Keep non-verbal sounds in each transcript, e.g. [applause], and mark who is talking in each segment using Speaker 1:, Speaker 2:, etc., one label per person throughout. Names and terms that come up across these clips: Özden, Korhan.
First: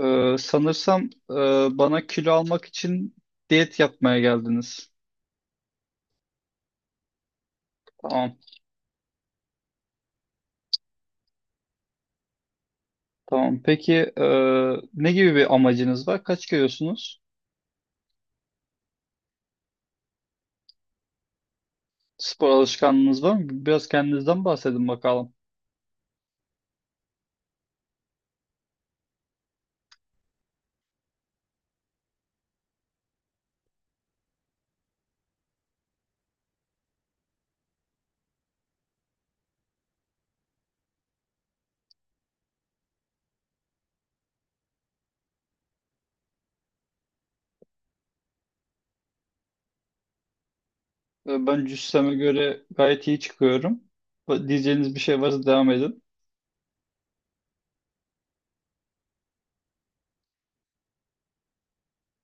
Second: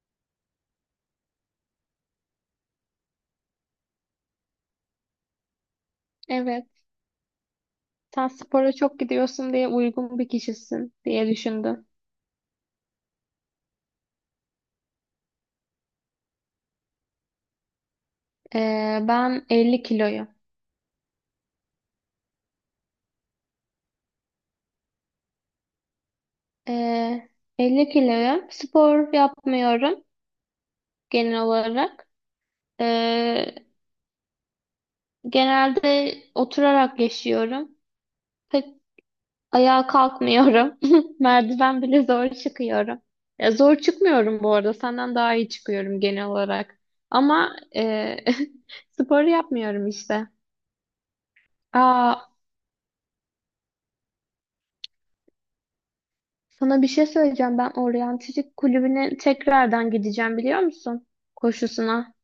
Speaker 1: Sanırsam bana kilo almak için diyet yapmaya geldiniz.
Speaker 2: Evet. Sen
Speaker 1: Tamam,
Speaker 2: spora çok gidiyorsun diye uygun bir kişisin diye düşündüm.
Speaker 1: tamam. Peki, ne gibi bir amacınız var? Kaç kilosunuz?
Speaker 2: Ben 50 kiloyum.
Speaker 1: Spor alışkanlığınız var mı? Biraz kendinizden bahsedin bakalım.
Speaker 2: Ee, 50 kiloyum. Spor yapmıyorum genel olarak. Ee, Genelde oturarak yaşıyorum. Pek ayağa kalkmıyorum. [laughs] Merdiven bile zor çıkıyorum. Ya zor çıkmıyorum bu arada. Senden daha iyi çıkıyorum genel olarak. Ama e, [laughs] spor yapmıyorum işte.
Speaker 1: Ben cüsseme
Speaker 2: Aa,
Speaker 1: göre gayet iyi çıkıyorum. Diyeceğiniz bir şey varsa devam edin.
Speaker 2: sana bir şey söyleyeceğim. Ben oryantistik kulübüne tekrardan gideceğim biliyor musun? Koşusuna.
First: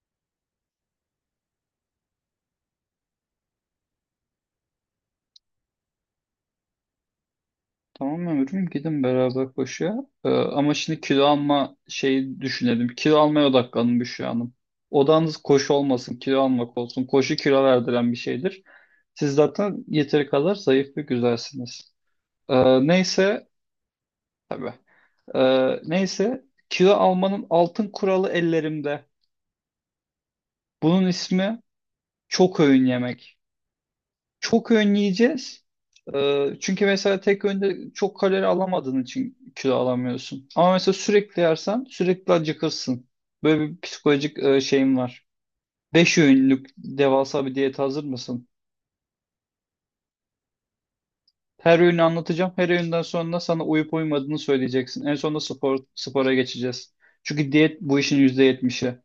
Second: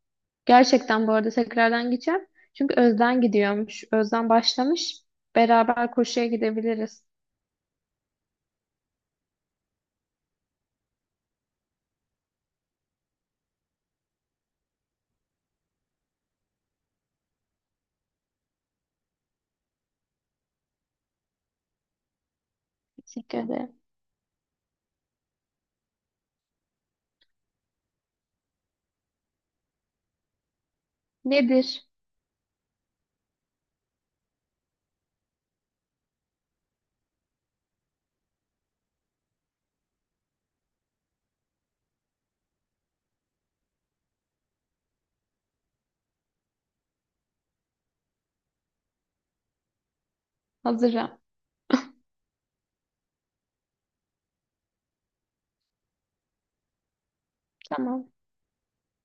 Speaker 2: Gerçekten bu arada tekrardan gideceğim. Çünkü Özden gidiyormuş. Özden başlamış. Beraber koşuya gidebiliriz.
Speaker 1: Tamam ömrüm, gidin beraber koşuya. Ama şimdi kilo alma şeyi düşünelim. Kilo almaya odaklanın, Büşra Hanım. Odanız koşu olmasın, kilo almak olsun. Koşu kilo verdiren bir şeydir. Siz zaten yeteri kadar zayıf ve güzelsiniz. Ee,
Speaker 2: Teşekkür
Speaker 1: neyse,
Speaker 2: ederim.
Speaker 1: e, neyse, kilo almanın altın kuralı ellerimde. Bunun ismi
Speaker 2: Nedir?
Speaker 1: çok öğün yemek. Çok önleyeceğiz. Çünkü mesela tek öğünde çok kalori alamadığın için kilo alamıyorsun. Ama mesela sürekli yersen sürekli acıkırsın. Böyle bir psikolojik şeyim var. Beş öğünlük devasa bir diyete hazır mısın?
Speaker 2: Hazırım.
Speaker 1: Her öğünü anlatacağım. Her öğünden sonra sana uyup uymadığını söyleyeceksin. En sonunda spora geçeceğiz. Çünkü diyet bu
Speaker 2: Tamam.
Speaker 1: işin %70'i.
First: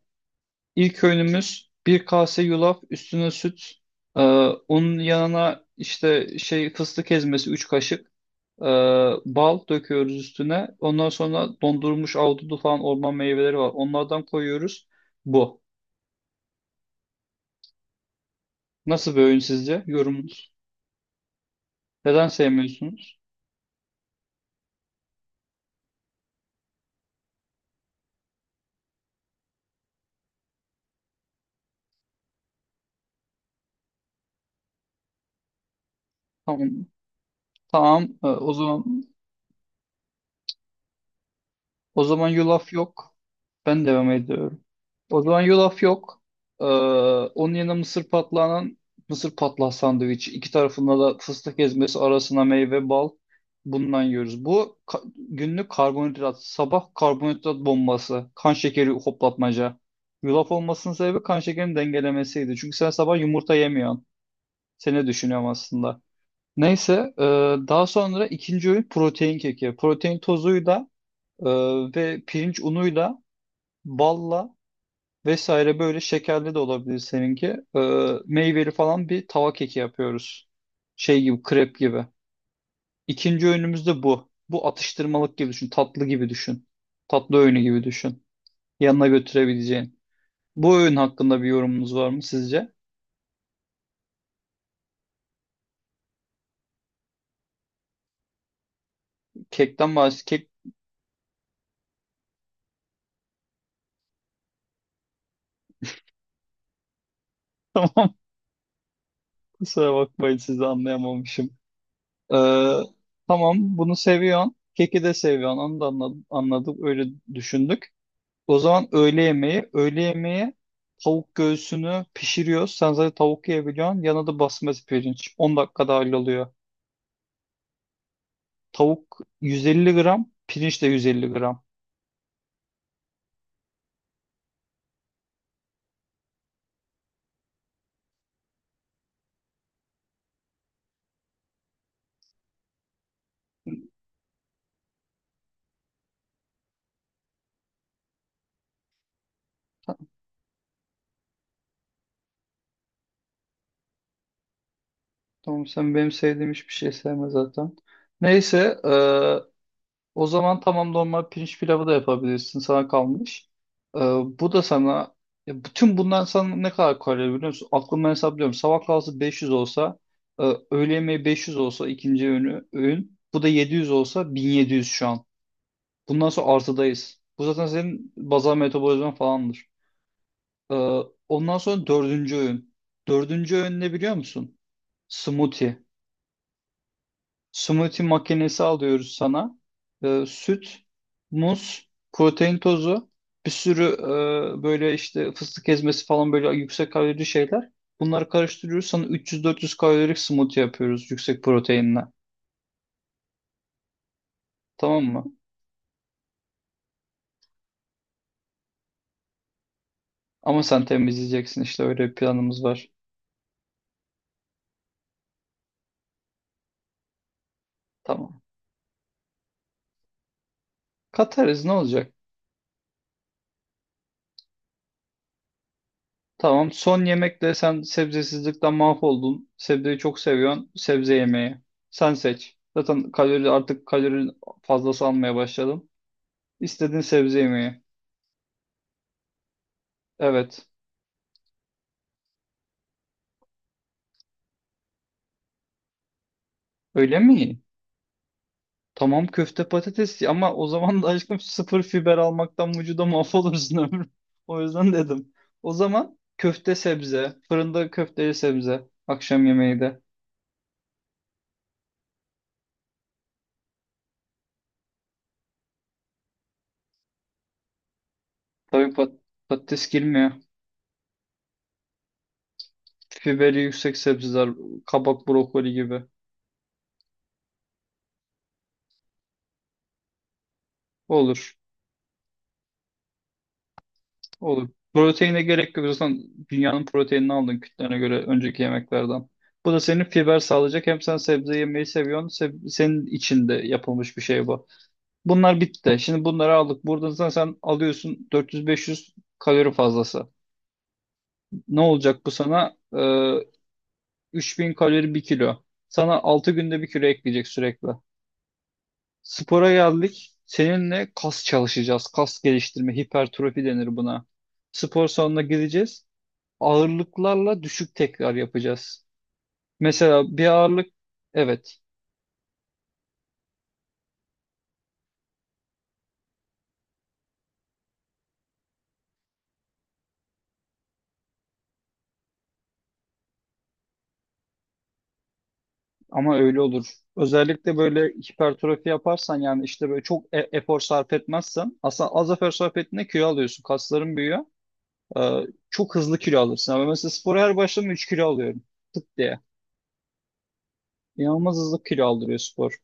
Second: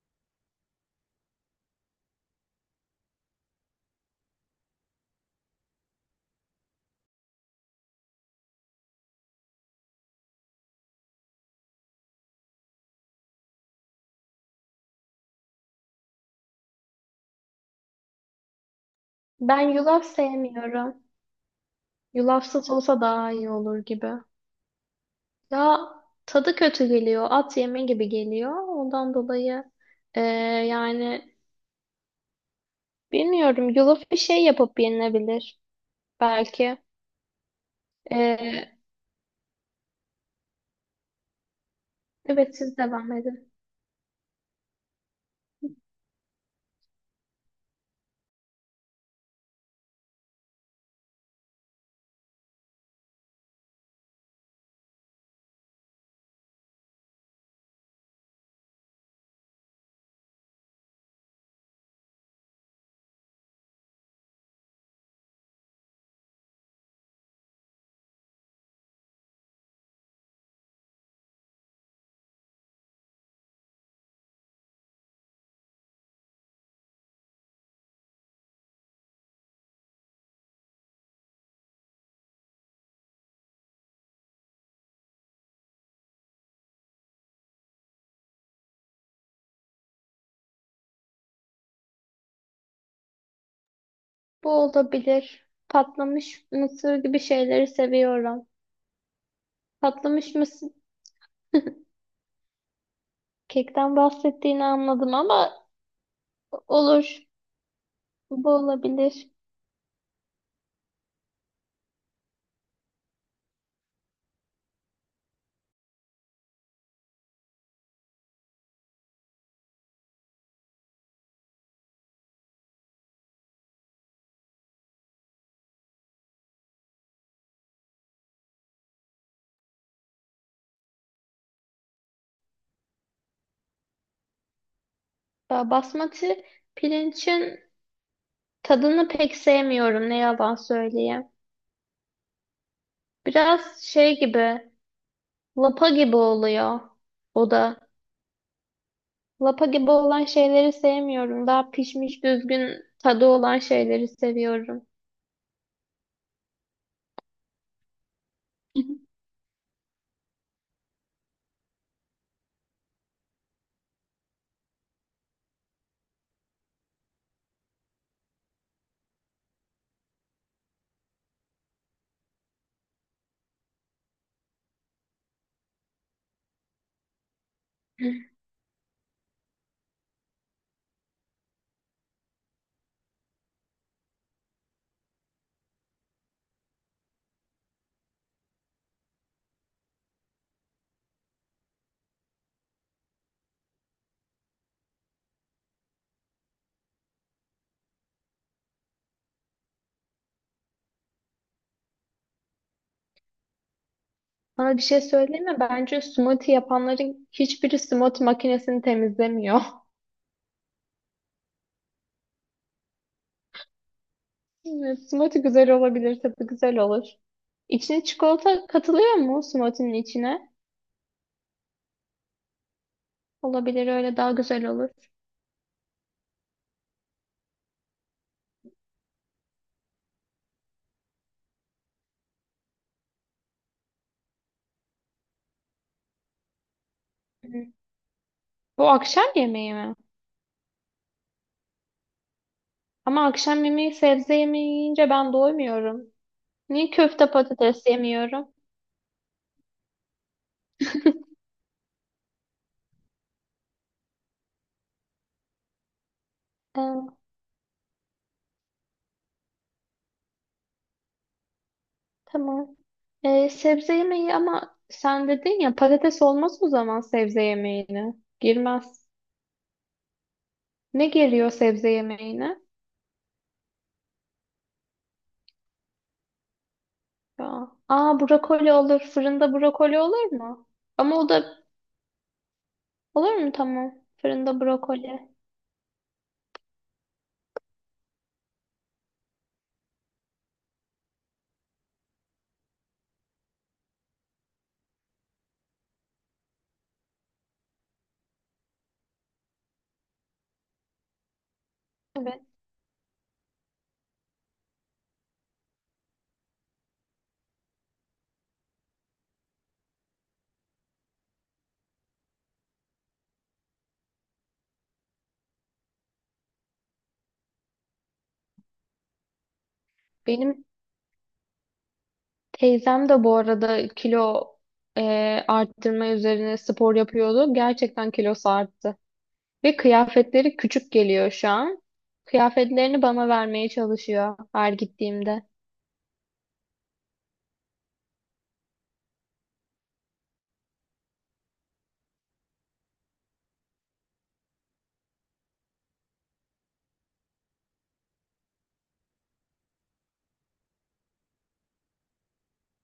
Speaker 1: İlk öğünümüz bir kase yulaf, üstüne süt. Ee, Onun yanına işte şey fıstık ezmesi 3 kaşık. Ee, Bal döküyoruz üstüne. Ondan sonra dondurulmuş ahududu falan orman meyveleri var. Onlardan koyuyoruz. Bu. Nasıl bir öğün
Speaker 2: Ben
Speaker 1: sizce?
Speaker 2: yulaf
Speaker 1: Yorumunuz.
Speaker 2: sevmiyorum.
Speaker 1: Neden
Speaker 2: Yulafsız olsa
Speaker 1: sevmiyorsunuz?
Speaker 2: daha iyi olur gibi. Ya tadı kötü geliyor. At yeme gibi geliyor. Ondan dolayı eee, yani bilmiyorum. Yulaf bir şey yapıp yenilebilir. Belki.
Speaker 1: Tamam. Tamam. O
Speaker 2: Ee,
Speaker 1: zaman, o zaman
Speaker 2: evet
Speaker 1: yulaf
Speaker 2: siz devam
Speaker 1: yok.
Speaker 2: edin.
Speaker 1: Ben devam ediyorum. O zaman yulaf yok. Ee, Onun yanına mısır patlağı sandviç. İki tarafında da fıstık ezmesi arasına meyve bal. Bundan yiyoruz. Günlük karbonhidrat. Sabah karbonhidrat bombası. Kan şekeri hoplatmaca. Yulaf olmasının sebebi kan şekerini dengelemesiydi. Çünkü sen sabah yumurta yemiyorsun. Seni düşünüyorum aslında. Neyse, daha sonra ikinci öğün protein keki. Protein tozuyla ee, ve pirinç unuyla, balla vesaire, böyle şekerli de olabilir seninki. Meyveli falan bir tava keki yapıyoruz. Şey gibi, krep gibi. İkinci öğünümüz de bu. Bu atıştırmalık gibi düşün, tatlı gibi düşün. Tatlı öğünü gibi düşün. Yanına götürebileceğin. Bu öğün hakkında bir yorumunuz var mı sizce?
Speaker 2: Bu olabilir. Patlamış mısır gibi şeyleri seviyorum. Patlamış
Speaker 1: Kek,
Speaker 2: mısır [laughs] kekten bahsettiğini anladım ama olur. Bu olabilir.
Speaker 1: kusura bakmayın, sizi anlayamamışım. Ee, tamam, bunu seviyorsun. Keki de seviyorsun. Onu da anladım, anladık. Öyle düşündük. O zaman öğle yemeği. Öğle yemeği tavuk göğsünü pişiriyoruz. Sen zaten tavuk yiyebiliyorsun. Yanına da basmati pirinç. 10 dakikada halloluyor. Tavuk 150 gram. Pirinç de 150 gram.
Speaker 2: Basmati pirincin tadını pek sevmiyorum ne yalan söyleyeyim. Biraz şey gibi, lapa gibi oluyor o da. Lapa gibi olan şeyleri sevmiyorum. Daha pişmiş düzgün tadı olan şeyleri seviyorum.
Speaker 1: Tamam, sen benim sevdiğim hiçbir şey sevme zaten. Neyse, o zaman tamam, normal pirinç pilavı da yapabilirsin. Sana kalmış. Ee, Bu da sana, ya bütün bundan sana ne kadar kalori biliyor musun? Aklımdan hesaplıyorum. Sabah kahvaltısı 500 olsa, öğle yemeği 500 olsa, ikinci öğünü öğün. Bu da 700 olsa, 1700 şu an. Bundan sonra artıdayız. Bu zaten senin
Speaker 2: [laughs]
Speaker 1: bazal metabolizman falandır. Ee, Ondan sonra dördüncü öğün. Dördüncü öğün ne biliyor musun? Smoothie. Smoothie makinesi alıyoruz sana. Süt, muz, protein tozu, bir sürü böyle işte fıstık ezmesi falan böyle yüksek kalorili şeyler. Bunları karıştırıyoruz. Sana 300-400 kalorilik smoothie yapıyoruz yüksek proteinle.
Speaker 2: Bana bir şey
Speaker 1: Tamam mı?
Speaker 2: söyleyeyim mi? Bence smoothie yapanların hiçbiri smoothie makinesini temizlemiyor. [laughs]
Speaker 1: Ama sen temizleyeceksin, işte öyle bir planımız var.
Speaker 2: Evet, smoothie güzel olabilir, tadı güzel olur. İçine
Speaker 1: Tamam.
Speaker 2: çikolata katılıyor mu smoothie'nin içine?
Speaker 1: Katarız, ne olacak?
Speaker 2: Olabilir, öyle daha güzel olur.
Speaker 1: Tamam. Son yemekte sen sebzesizlikten mahvoldun. Sebzeyi çok seviyorsun. Sebze yemeği. Sen seç. Zaten artık kalori fazlası almaya başladım. İstediğin sebze
Speaker 2: Hı.
Speaker 1: yemeği.
Speaker 2: Bu akşam yemeği mi?
Speaker 1: Evet.
Speaker 2: Ama akşam yemeği sebze yemeği yiyince ben doymuyorum. Niye
Speaker 1: Öyle
Speaker 2: köfte
Speaker 1: mi?
Speaker 2: patates yemiyorum?
Speaker 1: Tamam, köfte patates, ama o zaman da aşkım sıfır fiber almaktan vücuda mahvolursun ömrüm. [laughs] O yüzden dedim. O zaman köfte
Speaker 2: Aa,
Speaker 1: sebze. Fırında köfteli sebze. Akşam yemeği de.
Speaker 2: tamam. Sebze yemeği ama sen dedin ya patates olmaz o zaman sebze yemeğine.
Speaker 1: Tabii
Speaker 2: Girmez.
Speaker 1: patates girmiyor.
Speaker 2: Ne geliyor sebze yemeğine?
Speaker 1: Fiberi yüksek sebzeler. Kabak, brokoli gibi.
Speaker 2: Ya. Aa brokoli olur. Fırında brokoli olur mu? Ama o
Speaker 1: Olur.
Speaker 2: da olur mu tamam. Fırında
Speaker 1: Olur.
Speaker 2: brokoli.
Speaker 1: Proteine gerek yok. Zaten dünyanın proteinini aldın kütlene göre önceki yemeklerden. Bu da senin fiber sağlayacak. Hem sen sebze yemeyi seviyorsun. Senin içinde yapılmış bir şey bu. Bunlar bitti. Şimdi bunları aldık. Buradan sen alıyorsun 400-500 kalori fazlası. Ne olacak bu
Speaker 2: Evet.
Speaker 1: sana? 3.000 kalori bir kilo. Sana 6 günde bir kilo ekleyecek sürekli. Spora geldik. Seninle kas çalışacağız. Kas geliştirme, hipertrofi denir buna. Spor salonuna gideceğiz. Ağırlıklarla düşük tekrar yapacağız. Mesela bir
Speaker 2: Benim
Speaker 1: ağırlık, evet,
Speaker 2: teyzem de bu arada e, arttırma üzerine spor yapıyordu. Gerçekten kilosu arttı. Ve kıyafetleri küçük geliyor şu an. Kıyafetlerini bana vermeye çalışıyor her gittiğimde.
Speaker 1: ama öyle olur. Özellikle böyle hipertrofi yaparsan, yani işte böyle çok efor sarf etmezsen, aslında az efor sarf ettiğinde kilo alıyorsun. Kasların büyüyor. Ee, Çok hızlı kilo alırsın. Ama mesela spora her başladığımda 3 kilo alıyorum. Tık diye. İnanılmaz hızlı kilo aldırıyor spor.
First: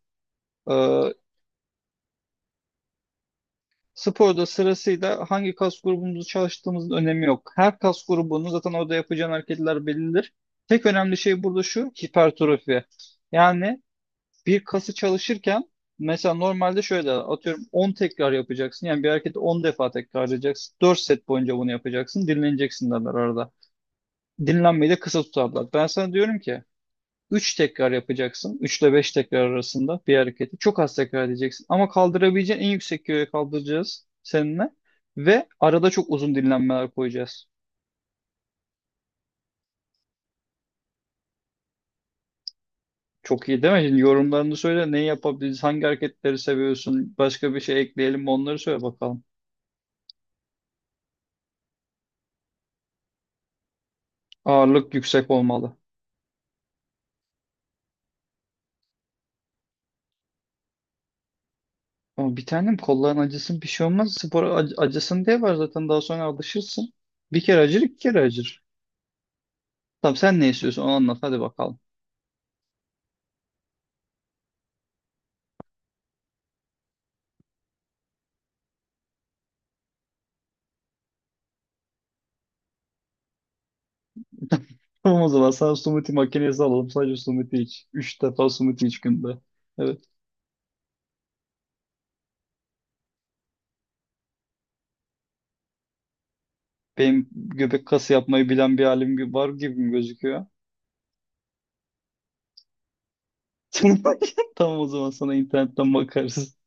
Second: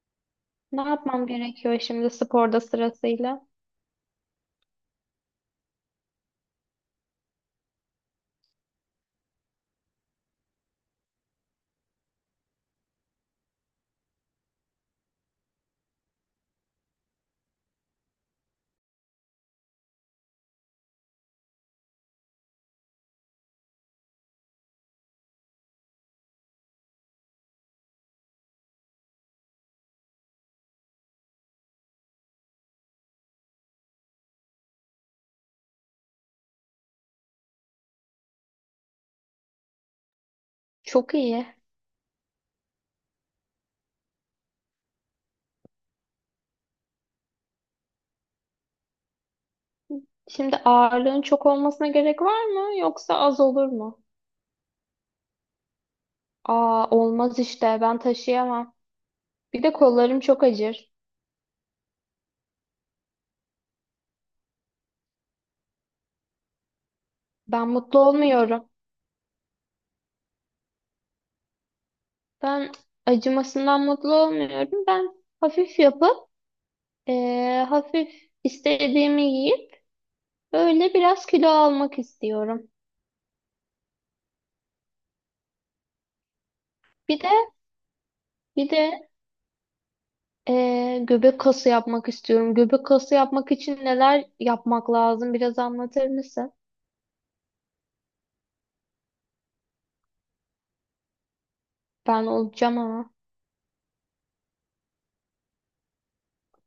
Speaker 2: Ne
Speaker 1: Ee,
Speaker 2: yapmam gerekiyor şimdi sporda sırasıyla?
Speaker 1: Sporda sırasıyla hangi kas grubumuzu çalıştığımızın önemi yok. Her kas grubunun zaten orada yapacağın hareketler bellidir. Tek önemli şey burada şu hipertrofi. Yani bir kası çalışırken mesela normalde şöyle atıyorum 10 tekrar yapacaksın. Yani bir hareketi 10 defa tekrarlayacaksın. 4 set boyunca bunu yapacaksın. Dinleneceksin derler arada. Dinlenmeyi de kısa tutarlar. Ben sana diyorum ki 3 tekrar yapacaksın. 3 ile 5 tekrar arasında bir hareketi. Çok az tekrar edeceksin. Ama kaldırabileceğin en yüksek kiloya kaldıracağız seninle. Ve arada çok uzun dinlenmeler koyacağız.
Speaker 2: Çok iyi.
Speaker 1: Çok iyi değil mi? Şimdi yorumlarını söyle. Neyi yapabiliriz? Hangi hareketleri seviyorsun? Başka bir şey ekleyelim mi? Onları söyle bakalım.
Speaker 2: Şimdi ağırlığın çok olmasına gerek var mı yoksa az olur mu?
Speaker 1: Ağırlık yüksek olmalı.
Speaker 2: Aa olmaz işte ben taşıyamam. Bir de kollarım çok acır.
Speaker 1: Ama bir tanem, kolların acısın, bir şey olmaz. Spor acısın diye var zaten, daha sonra alışırsın. Bir kere
Speaker 2: Ben
Speaker 1: acır, iki
Speaker 2: mutlu
Speaker 1: kere acır.
Speaker 2: olmuyorum.
Speaker 1: Tamam, sen ne istiyorsun onu anlat hadi bakalım.
Speaker 2: Ben acımasından mutlu olmuyorum. Ben hafif yapıp hafif istediğimi yiyip böyle biraz kilo almak istiyorum.
Speaker 1: [laughs] Tamam, o zaman sana smoothie makinesi alalım. Sadece
Speaker 2: Bir de
Speaker 1: smoothie iç. 3 defa
Speaker 2: bir
Speaker 1: smoothie iç
Speaker 2: de
Speaker 1: günde. Evet.
Speaker 2: göbek kası yapmak istiyorum. Göbek kası yapmak için neler yapmak lazım? Biraz anlatır mısın?
Speaker 1: Benim göbek kası yapmayı bilen bir halim gibi var gibi mi gözüküyor?
Speaker 2: Ben olacağım ama.
Speaker 1: [laughs] Tamam, o zaman sana internetten bakarız.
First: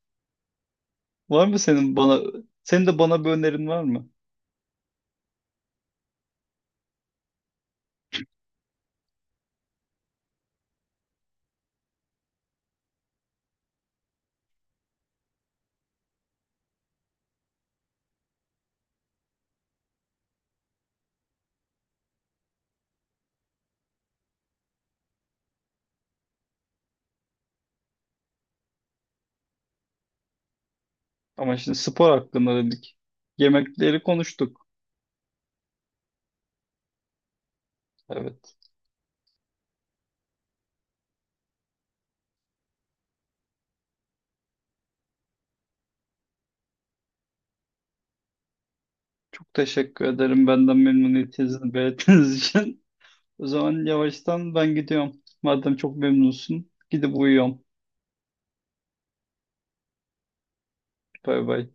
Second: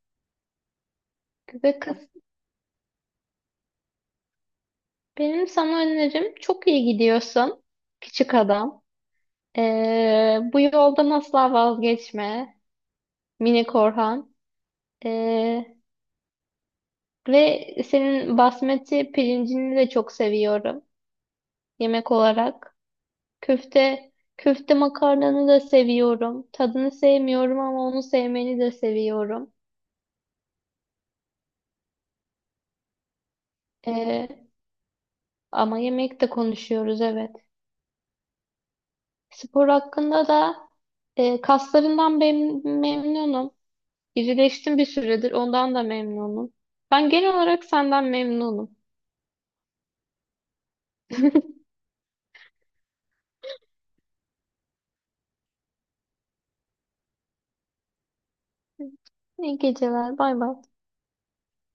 Speaker 1: Var mı
Speaker 2: Göbek
Speaker 1: senin
Speaker 2: kası.
Speaker 1: bana Senin de bana bir önerin var mı?
Speaker 2: Benim sana önerim çok iyi gidiyorsun. Küçük adam. Bu yoldan asla vazgeçme. Mini Korhan. Ee, Ve senin basmati pirincini de çok seviyorum. Yemek olarak. Köfte, köfte makarnanı da seviyorum. Tadını sevmiyorum ama onu sevmeni de seviyorum.
Speaker 1: Ama şimdi spor hakkında dedik. Yemekleri
Speaker 2: Ee,
Speaker 1: konuştuk.
Speaker 2: Ama yemekte konuşuyoruz evet.
Speaker 1: Evet.
Speaker 2: Spor hakkında da kaslarından memnunum. İrileştim bir süredir ondan da memnunum. Ben genel olarak senden memnunum.
Speaker 1: Çok teşekkür ederim benden memnuniyetinizi belirttiğiniz için. [laughs] O zaman yavaştan ben gidiyorum. Madem çok memnunsun gidip uyuyorum.
Speaker 2: İyi geceler. Bay bay.
Speaker 1: Bay bay.